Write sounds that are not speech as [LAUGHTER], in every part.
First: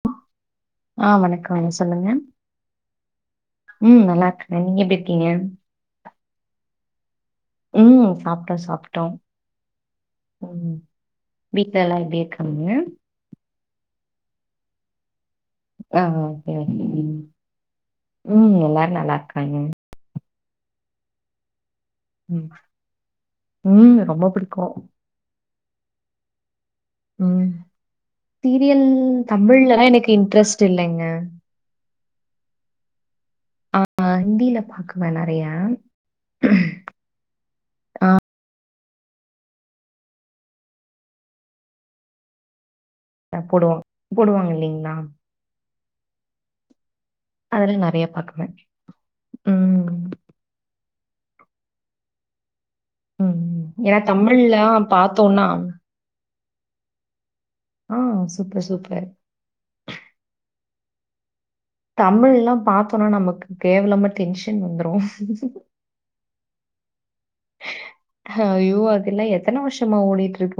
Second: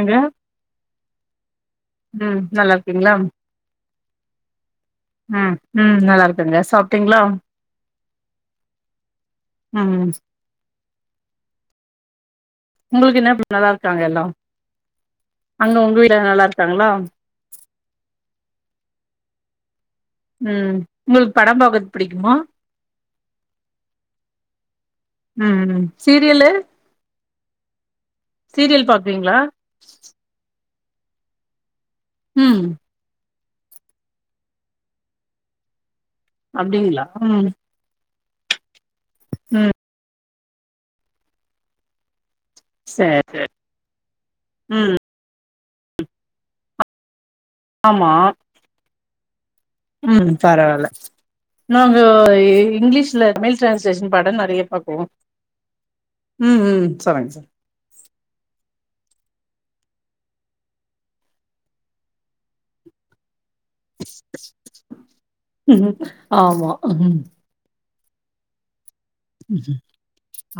அங்க ஆ வணக்கங்க. சொல்லுங்க. ம் நல்லா இருக்கீங்ளா ம் நல்லா இருக்கேங்க. நீங்க எப்டி இருக்கீங்க? அ ம் நல்லா இருக்கங்க சாப்ட்டீங்ளா ம் சாப்ட்ட சாப்ட்டோ ஆ வீட்லலா எப்டி இருக்கு உங்களுக்கென்ன நல்லா இருக்காங்க எல்லா அங்க உங்க ஆ வீட்ல நல்லா ஓகே ஓகே இருக்காங்களா ம் ம் எல்லாரு நல்லா இருக்காங்க ம் உங்களுக்கு படம் பாக்க ம் ம் ரொம்ப பிடிக்கு ம் ம் சீரியலு ம் தீரியல் சீரியல் பாக்குவீங்களா தமிழ்லலா எனக்கு இன்ட்ரெஸ்ட் இல்லைங்க ம் ஆ ஆ ஹிந்தில பாக்குவே நெறையா அப்டிங்ளா ம் ம் சேரி அ சேரி போடுவா போடுவாங்க இல்லைங்ளா ம் அதெல்லாம் நெறையா ஆமா பாக்குவேன். ம் பரவால்ல நாங்க இ இங்லீஷ்ல தமிழ் ம். ஏன்னா ட்ரான்ஸ்லேஷன் பட நெறைய தமிழ்லாம் பாக்குவோ பாத்தோம்னா ம் ம் செரிங்க செரிங் ஆ சூப்பர் சூப்பர் தமிழ்ல்லா பாத்தொன்ன நமக்கு கேவலமா டென்ஷன் வந்துரு சொல்லுங்க ஆமா அய்யோ அது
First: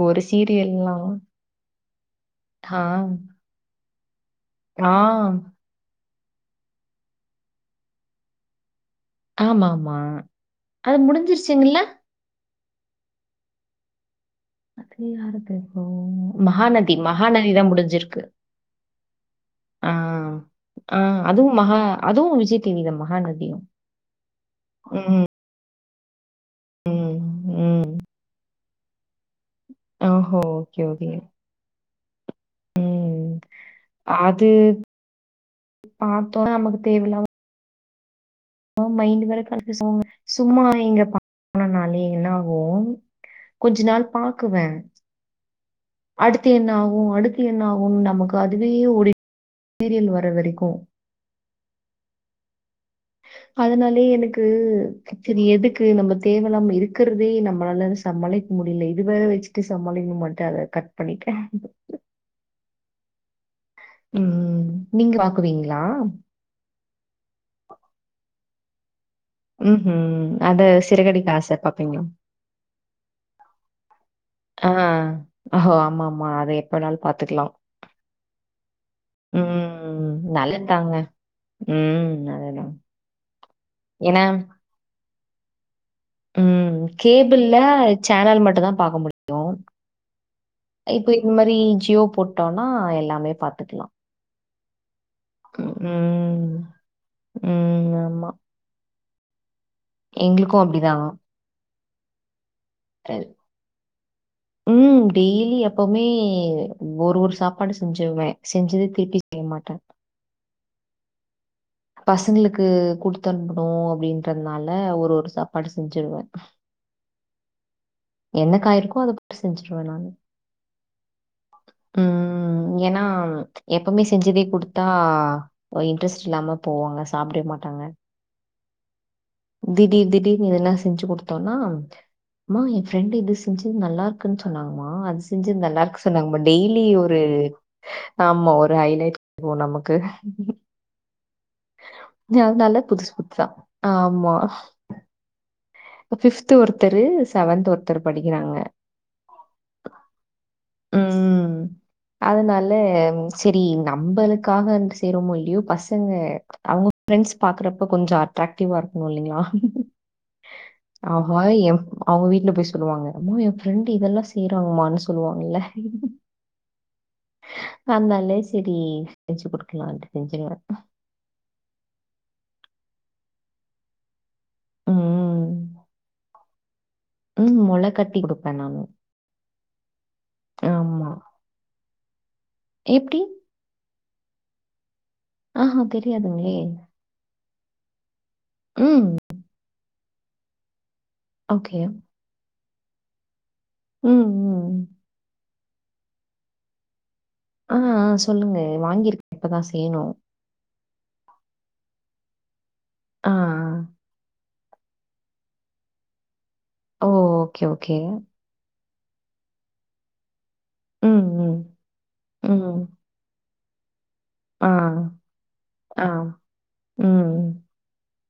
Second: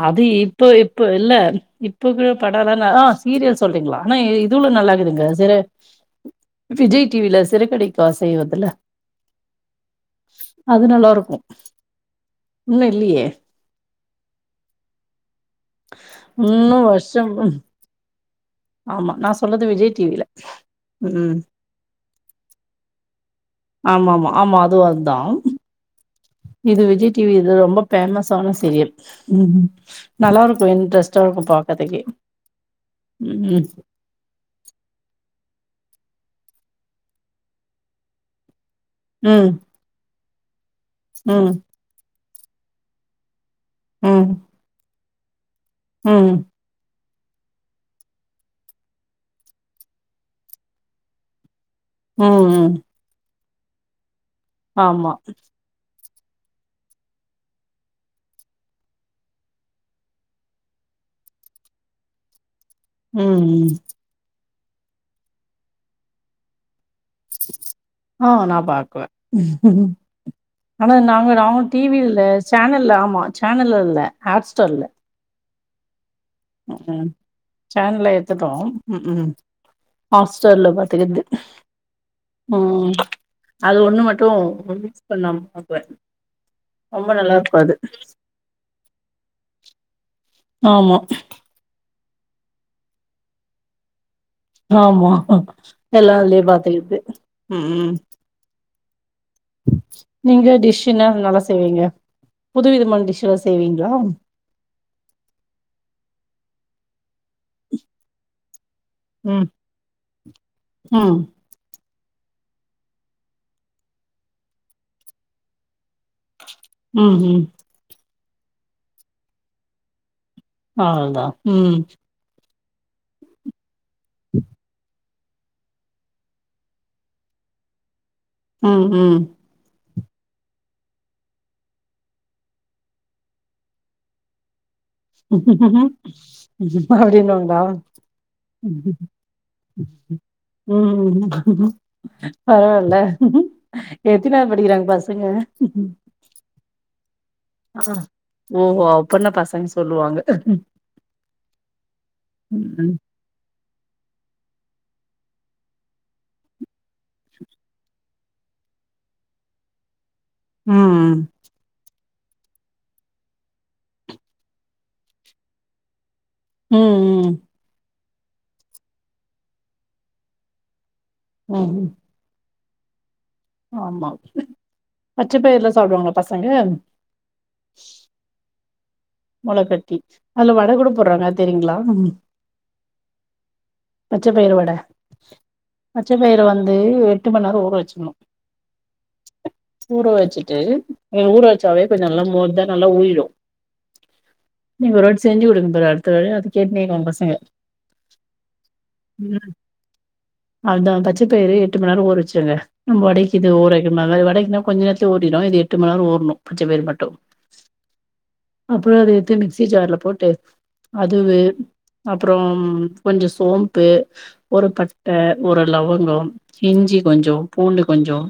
அது இப்ப இப்ப சீரியல்லாம். இல்ல இப்ப கூட படோலா நா ஆ சீரிய ல் சொல்றீங்களா ஆனா இதுல ஆ, நல்லாக்குதுங்க சிற விஜய் டிவில சிறகடிக்க ஆசை வருதுல்ல ஆமாமா அது நல்லா இருக்கு முடிஞ்சிருச்சிங்கல்ல இன்னு இல்லையே அது யாரது அப்போ இன்னு மகாநதி வருஷம் மகாநதி ம். தா முடிஞ்சிருக்கு ஆமா நா சொல்றது ஆ விஜய் டிவில ஆ ம் அதுவு மகா அதுவு விஜய் டீவிதா மகாநதி ஆமா ஆமா ஆமா அதுவு அதா இது விஜய் ம், டீவி இது ரொம்ப ம். பேமஸான சீரியல் ம்ம் ஓஹோ! நல்லா இருக்கு ஓகே, ஓகே. இன்ட்ரெஸ்ட்டா இருக்கு பாக்கதுக்கே ம் அது பாத்தோனா நமக்கு தேவல்லாம ஆ மைண்ட் வர ம் கெடச்சிச்சிங்க சும்மா இங்க ம் பண்ணனுனாலே என்ன ஆகு ஓன் கொஞ்ச நாள் ம் பாக்குவே ம் அடுத்து என்ன ஆகு அடுத் து என்ன ஆகு நமக்கு அதுவே ஓடிட் சீரியல் வர வரைக்கு ம் ம் அதனாலே எனக்கு ஆமா செரி எதுக்கு நம்ம தேவல்லாம இருக்றதே நம்மளால சமாளிக்க முடியல இது வேற வச்சிட்டு சமாளிக்கமாட்டே அத கட் பண்ணிட்டோ ஆ ம் ம் நீங்க பாக்குவீங்களா ஆ நா பாக்குவே ம்ஹ்ம். அத ஆனா நாங்க சிறகடிக்க ஆசை நாங்களு பாப்பீங்களா? டிவில இல்ல சேனல்ல ஆமா சேனல் இல்ல ஹாட் ஸ்டார்ல அஹோ ஆமா ஆமா அத எப்பனாலு பாத்துக்கலா சேனல எடுத்துட்டோ ம் ம் ம். ஹாட் ஸ்டார்ல நல்லதுதாங்க. பாத்துக்குறது ம். ம் அதுதான். ம் அது ஒண்ணு ஏன்னா, மட்டு மிஸ் பண்ணாம பாக்குவே ம் கேபிள்ல சேனல் மட்டு தா பாக்க முடியு ஆமா, இப்ப இந்த மாரி ஜியோ போட்டோன்னா எல்லாமே பாத்துக்கலா ஆமா எல்லா அதுலயே பாத்துக்கிறது ம் ம் நீங்க எங்களுக்கும் டிஷ் அப்படிதான் என்ன நல்லா செய்வீங்க புதுவிதமான டிஷ் எல்லா செய்வீங்களா ம் டெய்லி எப்பவுமே ஒரு வருஷ சாப்பாடு செஞ்சிருவே செஞ்சதே திருப்பி செய்ய ம், மாட்டே ம் பசங்களுக்கு குடுத்தனுப்பனு அப்டின்றதுனால ஒரு ஒரு சாப்பாடு செஞ்சிடுவே ம் ம் என்ன காய் இருக்கோ அத போட்டு செஞ்சிருவே நானு அவ்ளதா ம் ம் ஏன்னா எப்பவுமே செஞ்சதே குடுத்தா ஒரு இன்ட்ரெஸ்ட் இல்லாம போவாங்க சாப்டவே மாட்டாங்க ம் ம் திடீர் திடீர்னு எதுனா செஞ்சி குடுத்தோன்னா அம்மா ஏ ஃப்ரெண்ட் இது செஞ்சி நல்லா இருக்குன்னு சொன்னாங்க ம்மா அது செஞ்சது நல்லா இருக்கு சொன்னாங்கம்மா டெய்லி ஒரு அப்டின்னுவாங்களா? ஆமா ஒரு ஹை ம், லைட் வந்துரு நமக் கு ம் அதனால பரவால்ல புதுசு புதுசா. எத்தினாப்படிக்கிறாங்க பசங்க பிஃப்து ஒருத்தரு ச வன்த் ஆ ஒருத்தர் படிக்கிறாங்க ஓஹோ அப்பன்னா பசங்க சொல்லுவாங்க உம் அதனால ம் சி தி நம்பருக்காக செய்றோமோ இல்லையோ பசங்க அவுங்க பிரெண்ட்ஸ் பாக்குறப்ப கொஞ்சம் அட்ரக்ட் டிவா இருக்கணும் இல்லைங்களா ம் அவுங்க வீட்டுல போய் சொல்லுவாங்க அம்மா என் ஃப்ரெண்டு இதெல்லாம் செய்யறாங்கமானு சொல்லுவாங்கல்ல உம் உம் அந்தாலே சேரி செஞ்சு குடுக்கலாம்ட்டு செஞ்சுருவேன் உம் உம் ஆமா பச்ச பயிர்லா சாப்டுவாங்களா பசங்க உம் முளை கட்டி கொடுப்பேன் நானு முளகட்டி அதுல வட கூட போடுறாங்க அது தெரியுங்களா எப்டி பச்ச பயிரு வட பச்ச பயிறு தெரியாதுங்களே! வந்து எட்டு மணி நேரம் ஊற வச்சுக்கணும் ம். ஊற வச்சுட்டு ஊற ஓகே. வச்சாவே கொஞ்சம் நல்லா மோ தா நல்லா உறிடும் ம், ம். நீங்க ஒருவாட்டி செஞ்சு கொடுங்க ப்ரோ அடுத்தவே அது கேட்டுனே இருப்பாங்க பசங்க உம் உம் சொல்லுங்க வாங்கியிருக்கு இப்பதான் செய்யணும் அதான் பச்ச பயிரு எட்டு மணி நேரம் ஊரவச்சிருங்க நம்ம ஆ, ஆ. வடைக்கு இது ஊரவைக்கிறமாரி வடைக்குனா கொஞ்ச நேரத்துல ஓடிடும் இது எட்டு மணி நேரம் ஓடணும் பச்ச பயிரு ஓ! மட்டும் ஓகே, ஓகே. அப்புறம் அத எடுத்து மிக்சி ஜார்ல போட்டு ம், அதுவு ம். அப்புறம் ம். கொஞ்சம் சோம்பு ஆ, ஒரு பட்ட ஒரு ஆ. லவங்கம் இஞ்சி கொஞ்சம் ம். பூண்டு கொஞ்சம்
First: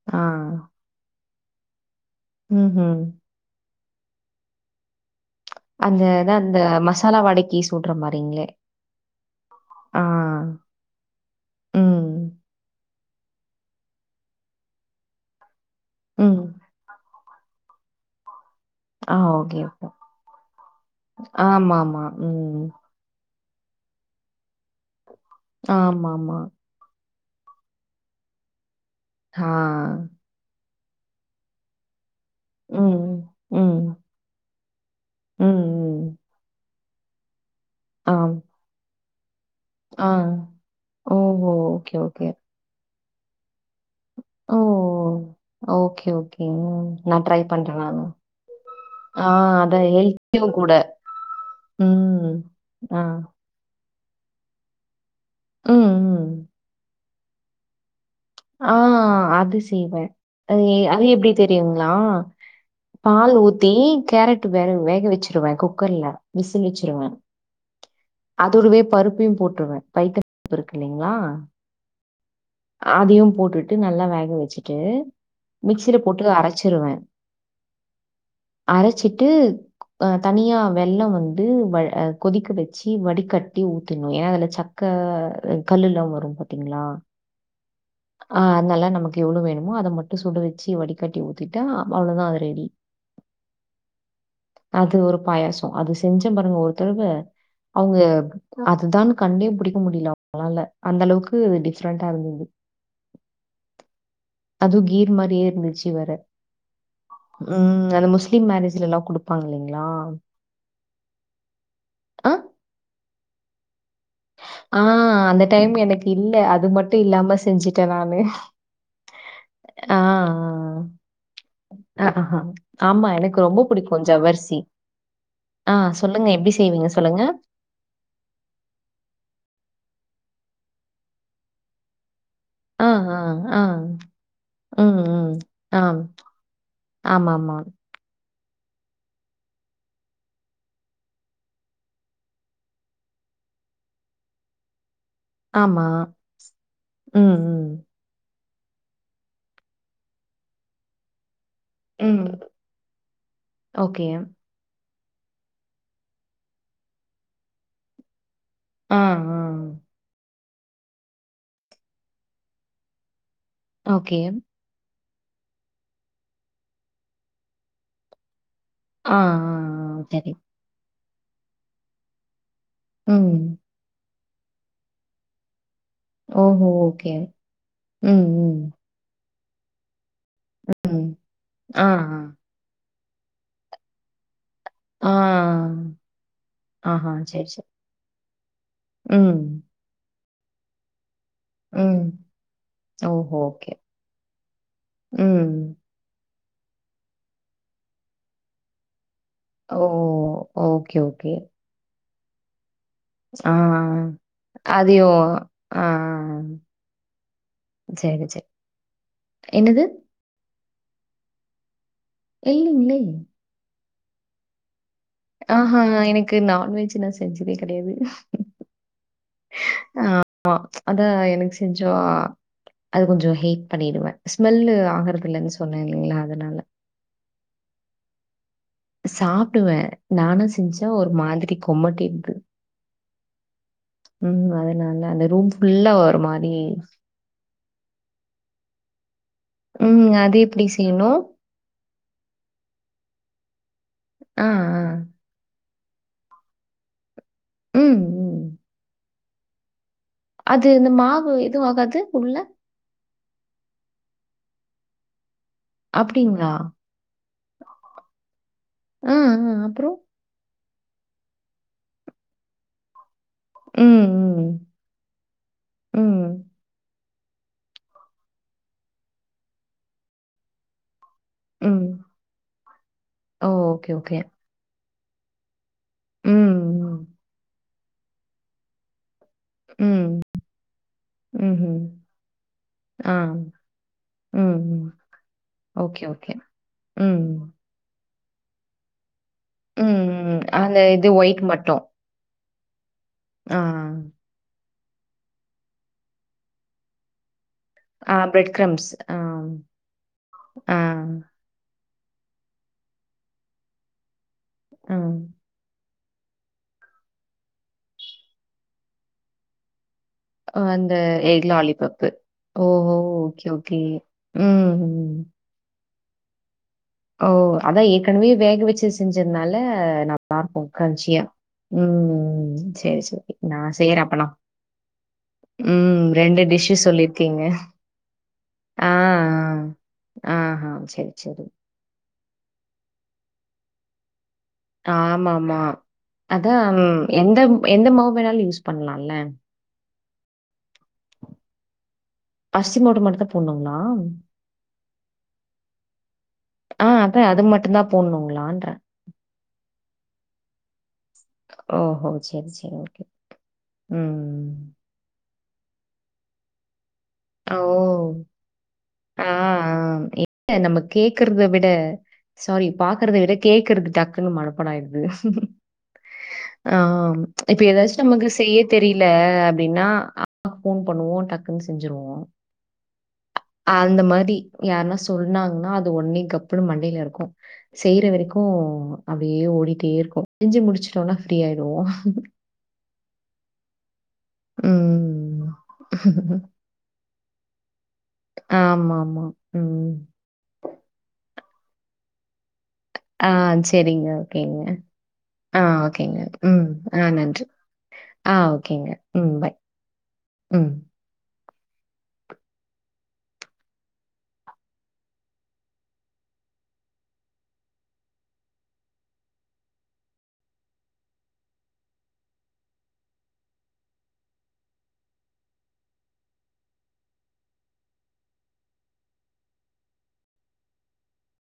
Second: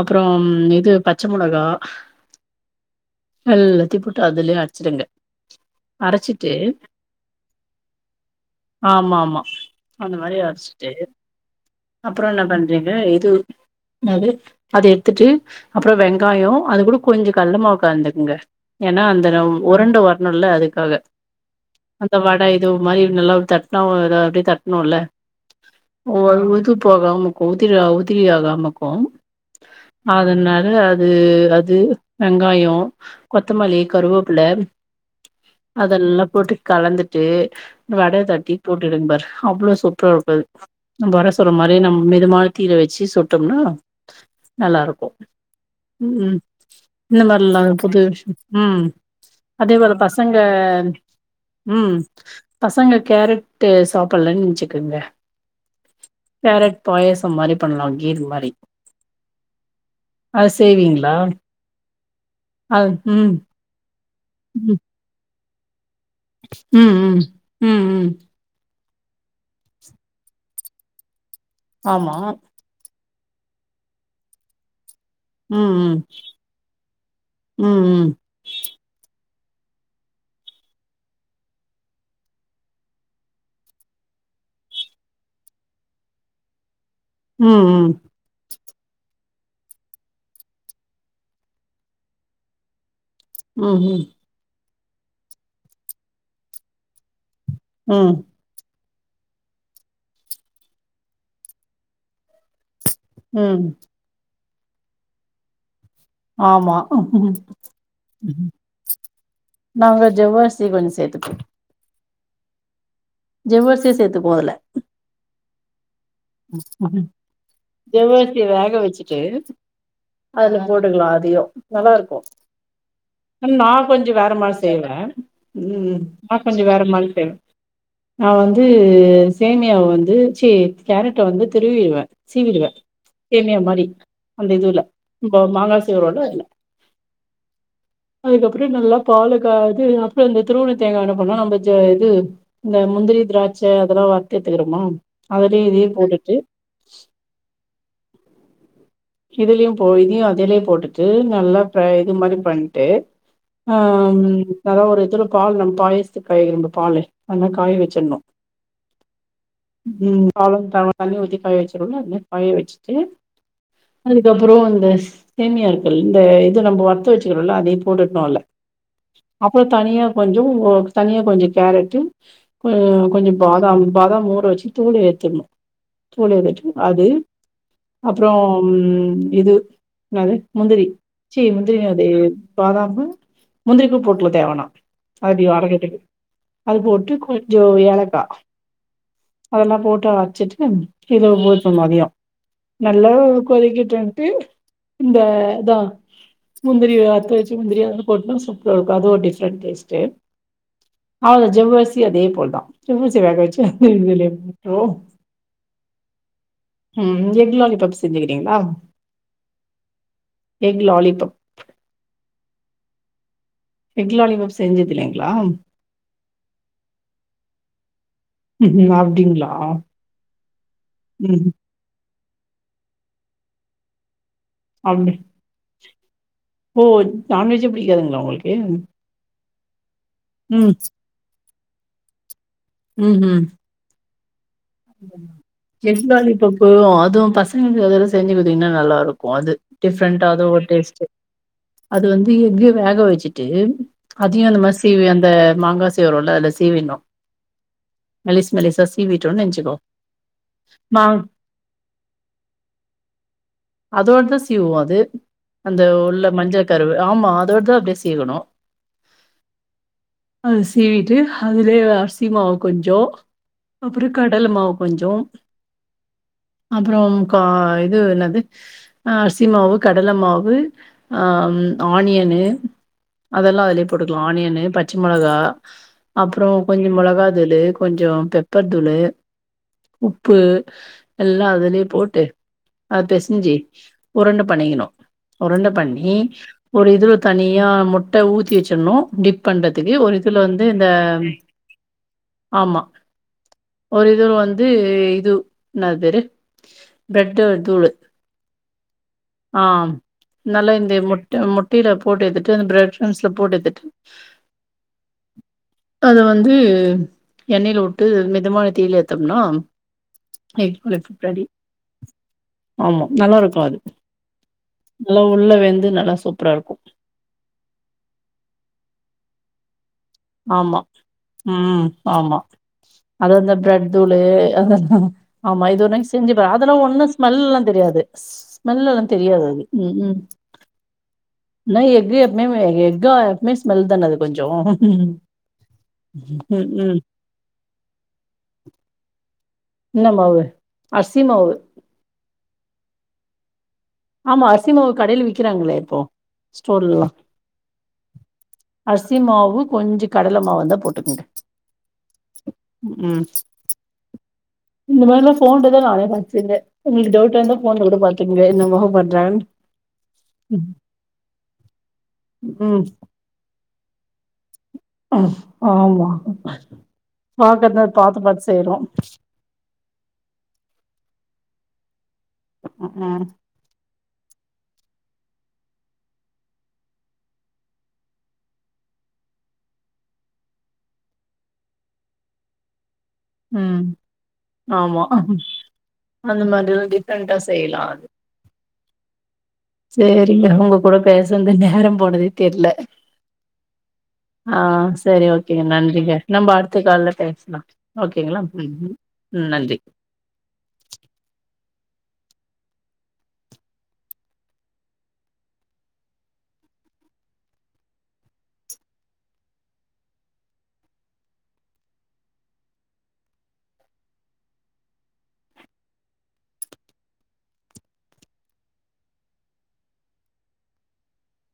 அப்புறம் இது பச்ச மிளகா உம் ஹும் சுத்தி போட்டு அதுலே அடிச்சிடுங்க அந்த இதான் அந்த மசாலா வடக்கி சுடுற மாதிரிங்களே ஆமா ஆமா அந்த மாதிரி அரச்சுட்டு ம். அப்புறம் என்ன பண்றீங்க ஆஹ் இது அது அது எடுத்துட்டு அப்புறம் ம். வெங்காயம் அது கூட கொஞ்சோ கடலமாவு கலந்துக்குங்க ஏன்னா ஆ அந்த அந்த ஓகே, ஓகே. உருண்ட வரணும்ல அதுக்காக ஆமாமா. அந்த வடை ம். இது மாதிரி நல்லா தட்டுனா ஒரு அப்டியே தட்ணும்ல ஆமாமா. ஒரு இது போகாம உதிரியா உதிரி ஆகாம இருக்கும் ஆ. அதனால அது அது வெங்காயம் ம். ம். கொத்தமல்லி கருவேப்பில அதெல்லாம் போட்டு கலந்துட்டு வடை தட்டி போட்டு எடுத்துட பாரு அவ்ளோ சூப்பரா இருக்கும் அது நம்ம வட ஓஹோ! சுடுர மாதிரி ஓகே, நம்ம ஓகே. மிதமான தீயில வச்சு சுட்டோம்னா ஓ! நல்லா இருக்கும் ஓகே, உம் உம் ஓகே. ம். இந்த நான் ட்ரை மாதிரல்லாம் பண்றேன் புது நானு. விஷயம் உம் ஆ, அதே அதான் போல பசங்க ஹெல்த்தியும் கூட. உம் ம். பசங்க ஆ. கேரட்டு சாப்டலன்னு வச்சுக்கங்க ம், ம். கேரட் பாயசம் மாதிரி பண்ணலாம் ஆமா அது செய்வே அது அது எப்டி தெரியுங்களா அது ம் பால் ஊத்தி கேரட் வே ம் வேக வச்சிருவேன் குக்கர்ல விசில் ம் வச்சிருவேன் ம் ம் ம் அதோடவே பருப்பையும் போட்ருவே பையித்தம் பருப்பு இல்லிங்களா ஆமா அதையும் போட்டுட்டு நல்லா வேக வச்சுட்டு ம் மிக்சில ம் போட்டு அரச்சிருவே ம் ம் அரச்சிட் ட்டு அ தனியா வெள்ளம் வந்து வல் அ கொதிக்க வ ச்சி வடிகட்டி ஊத்தனு ஏனா அதுல சக்க கல்லு எல்லா வரும் பாத்தீங்களா ம் ஆஹ் அதனால நமக் எவ்ளோ வேணுமோ அத மட்டு சுட வச்சி வடிகட்டி ஊத்திட்டா அவ்ளோதா அது ரெடி உம் ஹும் அது ஒரு பாயாசோ அது செஞ்ச பாருங்க ஒரு தடவ அவுங்க ம் அத் இதுதானு கண்டே புடிக்க முடில அவுங்ளால அந்த அளவுக்கு அது டிஃப்ரெண்டா இருந்துது ம் அதுவு கீர் மாரியே இருந்துச்சு வேற ஆமா ம் அந்த முஸ்லிம் மேரேஜ்ல எல்லா குடுப்பாங்க இல்லைங்ளா நாங்க ஜவ்வரிசி கொஞ்ச சேத்துப்போ அ ஜவ்வரிசி சேத்துக்வோ அதுல அந்த டைம் எனக் ம் நானு ஜவ்வரிசி வேக வச்சுட்டு ஆ, அதுல போட்டுக்லா அதையு ஆ, நல்லாருக்கு ஆஹா. ஆமா, எனக்கு ரொம்ப நா பிடிக்கும் கொஞ்ச வேற மாரி ஜவ்வரிசி. செய்வ ஆ, ம் சொல்லுங்க நா எப்படி கொஞ்ச வேற செய்வீங்க மாரி சொல்லுங்க? செய்வ நா வந்து சேமியாவ வந் து ச்சி கேரட்ட வந்து துருவிருவ சீவிடுவே ஆ, ஆ, சேமியா ஆ. மாரி அந்த இதுல ம், ம். ப்போ மாங்கா ஆ, சீவுரோல அதுல ஆமாமா அதுக்கப்றோ நல்லா பால காய வச்சு அதுப்றோ அந்த திறுவுன தேங்கா என்ன பண்ணோ நம்ம ஜ இது இந்த முந்திரி திராட்ச அதெலா வறுத்தெடுத்துக்றமா ஆமா. நெய்லயே ஆமா போட்டுட்டு ம், ம். இதுலயு போயி அதுலயே போட்டுட்டு நல்லா ஃப்ர இது ம். மாரி பண்ட்டு அ ஓகே. ம் நல்லா ஒரு இதுல பால் நம் பாயாசத்துக்கு காய [UNINTELLIGIBLE] பாலு அது மாரி காய வெச்சர்ணு ஆ ஆ அவ்ளோ [UNINTELLIGIBLE] தண்ணி ஊத்தி காய வச்சிருவோம்ல அந்த மாதிரி காய வச்சிட்டு ஓகே. அதுக்கப்புறோ அந்தஸ் சேமியா இருக்கு இந்த இது நம்ம வறுத்து வச்சிருக்கோம்ல அதையு போட்டுணு உள்ள ஆ, ஆ, அப்புற ஆ. தனியா சரி. கொஞ்சோ தனியா கொஞ்ச கேரட்டு ம் கொஞ்ச பாதாம் பாதாம் ஊற வச்சு தோல எடுத்திடணு தோலை ஓஹோ! எடுத்துட்டு அது ஓகே. அப் அப்புறோ ம் இது என்னது முந்திரி ம். ச்சீ முந்திரி ஆ, அது பாதாமு முந்திரி கூ போட்டுக்லா தேவனா ஆ. ஆ, அடி அரக்கறக்கு அது போட்டு ஆஹா. சரி, கொஞ்சோ சரி. ஏலக்கா ம், அதெல்லா போட்டு அரச்சிட்டு இது போச்சு ம். மதியோ நல்லா ஓஹோ! ஓகே. கொதிக்கட்டுட்ன்டு இந்த ம். இதா முந்திரி வறுத்து வெச்சு முந்திரி அதுல போட்டா சூப்பரா இருக்கு அது ஒரு டேஸ்ட் [UNINTELLIGIBLE] ஓ! Taste okay, okay. அவ்ள ஜவ்வரிசி அதே போல் தா ஜவ்வரிசி வேக வச்சு [UNINTELLIGIBLE] ஆ. அதையும் ஆ ம் பப் சரி, சரி. செஞ்சிருக்கீங்ளா என்னது? எக் லாலிபப் இல்லீங்ளே எக் லாலிபப் செஞ்சு ஆ ஹா எனக்கு நான்வெஜ்ஜு நா செஞ்சதே கெடையாது ம்ஹூம் அப்டிங்களா ஆமா அதா ம் எனக் செஞ்சா அது கொஞ்சோ ஹீட் பண்ணிடுவே அப்டி அதனால. ஓ நான்வெஜ்ஜே பிடிக்காதுங்ளா உங்ளுக்கு சாப்டுவே நானு செஞ்சா ஒரு மாதிரி கொமட்டிர்து ம் ஹு ம் அதனால அந்த ரூம் ஃபுல்லா எக் ஒரு மாரி லாலிபப்பு அது பசங்களுக்கு இதெல்லா செஞ்சு குடுத்திங்னா நல்லாருக் அது ம். டிஃப்ரெண்டா அது ஒரு எப்படி டேஸ்ட்டு செய்யணும்? அது வந்து எஃகு வேக வச்சுட்டு அதயு ஆ, ஆ. அந்த மாரி சீவி அந்த மாங்கா சீவரோல அதுல சீவிணு ம், ம். மெலிஸ் மெலிசா சீவிட்டோன் நெச்சுக்கோ அது இந்த மாவு எதுவு ஆகாது உள்ள அதோடதா சீவுவோ அது அந்த உள்ள அப்படிங்களா? மஞ்ச கருவு ஆமா அதோட தா அப்டியே சீவணு ஆ அப்றோ அத சீவிட்டு அதுலயே அரிசி மாவு கொஞ்சோ அப்ற ம், கடல ம். மாவு கொஞ்சோ ம். அப்ற கா இது என்னது அரிசி மாவு கடல மாவு ஆ ம் ஆனியனு அதெலா அதுலயே போட்டுக்லா ஆனியனு பச்ச மொளகா அப்றோ கொஞ்ச மொளகா தூளு கொஞ்ச பெப்பர் தூளு உப்பு எல்லா அதுலயே போட்டு அது பெசிஞ்சு உருண்ட பண்ணிக்கணு உருண்ட பண்ணி ஒரு இதுல தனியா முட்ட ஊத்தி வச்சிர்ணு டிப் பண்றதுக்கு ஒரு இதுல வந்து அந்த இந்த இது ஒயிட் மட்டும். ஆமா ஆ. ஒரு இது வந்து இது என்ன அது பேரு பிரட் டு தூளு ஆ பிரெட் கிரம்ப்ஸ். ஆ நல்ல ஆ. இந்த முட்ட முட் டைல போட்டு எடுத்துட்டு இந்த பிரெட் க்ரம்ஸ்ல போட்டு எடுத்துட்டு ஆ அத வந்து எண்ணெய்ல உட்டு மிதமான தீல எடுத்தம்னா அந்த எக் லாலிபப்பு ஓஹோ! ஆமா ஓகே. நல்லாருக்கு ஓகே. அது ம். ம். நல்லா உள்ள வெந்து நல்லா சூப்ரா இருக்கு ஓ அதா ஏற்கனவே வேக வச்சு செஞ்சதுனால நல்லாருக்கு ஆமா க்ரன்ஜியா ம் ஆமா அது அந்த நான் பிரெட் செய்றேன் தூளு அப்பன்னா. அதா ஆமா இது ஒரு ம். லைன் செஞ்சு ப அதுலா டிஷ்ஷு ஒன்னு சொல்லியிருக்கீங்க. ஸ்மல்லா தெரியாது ஸ்மெல் ஆ. எல்லா தெரியாது ஆ. அது ம் ம் ஆஹா! சரி, சரி. ல்லா எக்கு எப்மே வெ எக்கா எப்மே ஸ்மெல் தான அது கொஞ்சோ க ஆமாமா அதா ம் எந்தம் எந்த மாவு வேணாலு யூஸ் பண்லால இன்ன மாவு அசி மாவு அசி மாவ்டு மட்டு தா போட்னுங்ளா ஆமா அர்சி மாவு கடைல விக்கிறாங்களே இப்போ ஆ ஸ்டோர்லலா அதான் அது மட்டும் தான் போடணுங்களான்றேன். அர்சி மாவு கொஞ்ச கடல மாவு இந்தா போட் ஓஹோ செர் செரி ஓகே ம் ம் இந்த மாரிலா ஃபோன்ல தா நானே பாத் செஞ்ச உங்குளுக்கு டவுட் வந்தா ஓ! ஃபோன்ல கூட பாத்துக்கங்க என்ன மாவு ஆ பண்றாங்கன்னு [INAUDIBLE] நம்ம கேக்குறத விட ம் சாரி ம். பாக்குறத விட கேக் கேக்கற்து டக்குனு மனப்பாடோ ஆயிட்து ஆமா ஆ இப்ப பாக்கறத எதாச்சு பாத்து நமக்கு பாத்து செய்ய செய்றோ தெரியில அப்டின்னா [INAUDIBLE] ஃபோன் பண்ணுவோ டக் குன் செஞ்சிருவோ ம் அந்த மாரி யாருனா சொன்னாங்னா அது ஒட்னே கப்புனு மண்டையிலருக்கூ செய்ற வரைக்கூ அப்டியே ஓடிட்டே இருக்கூ செஞ்சு முடிச்ட்டோனா ஃப்ரீ ஆயிருவோ ம் ஆமா உம் அந்த மாதிர் உ டிஃப்ரன்டா செய்லா அது ஆமா ஆமா உம் செரி உங்க கூட பேசன்து அந்த நேரம் போனதே தெர்ல ஆ சரிங்க ஓகேங்க ஆ செரி ஓகே ஆ நன்றிக ஓகேங்க நம்ம ம் அடுத்த ஆ கால்ல நன்றி பேசுலா ஆ ஓகேங்களா ம் ஓகேங்க ம் ம் பை நன்றி ம்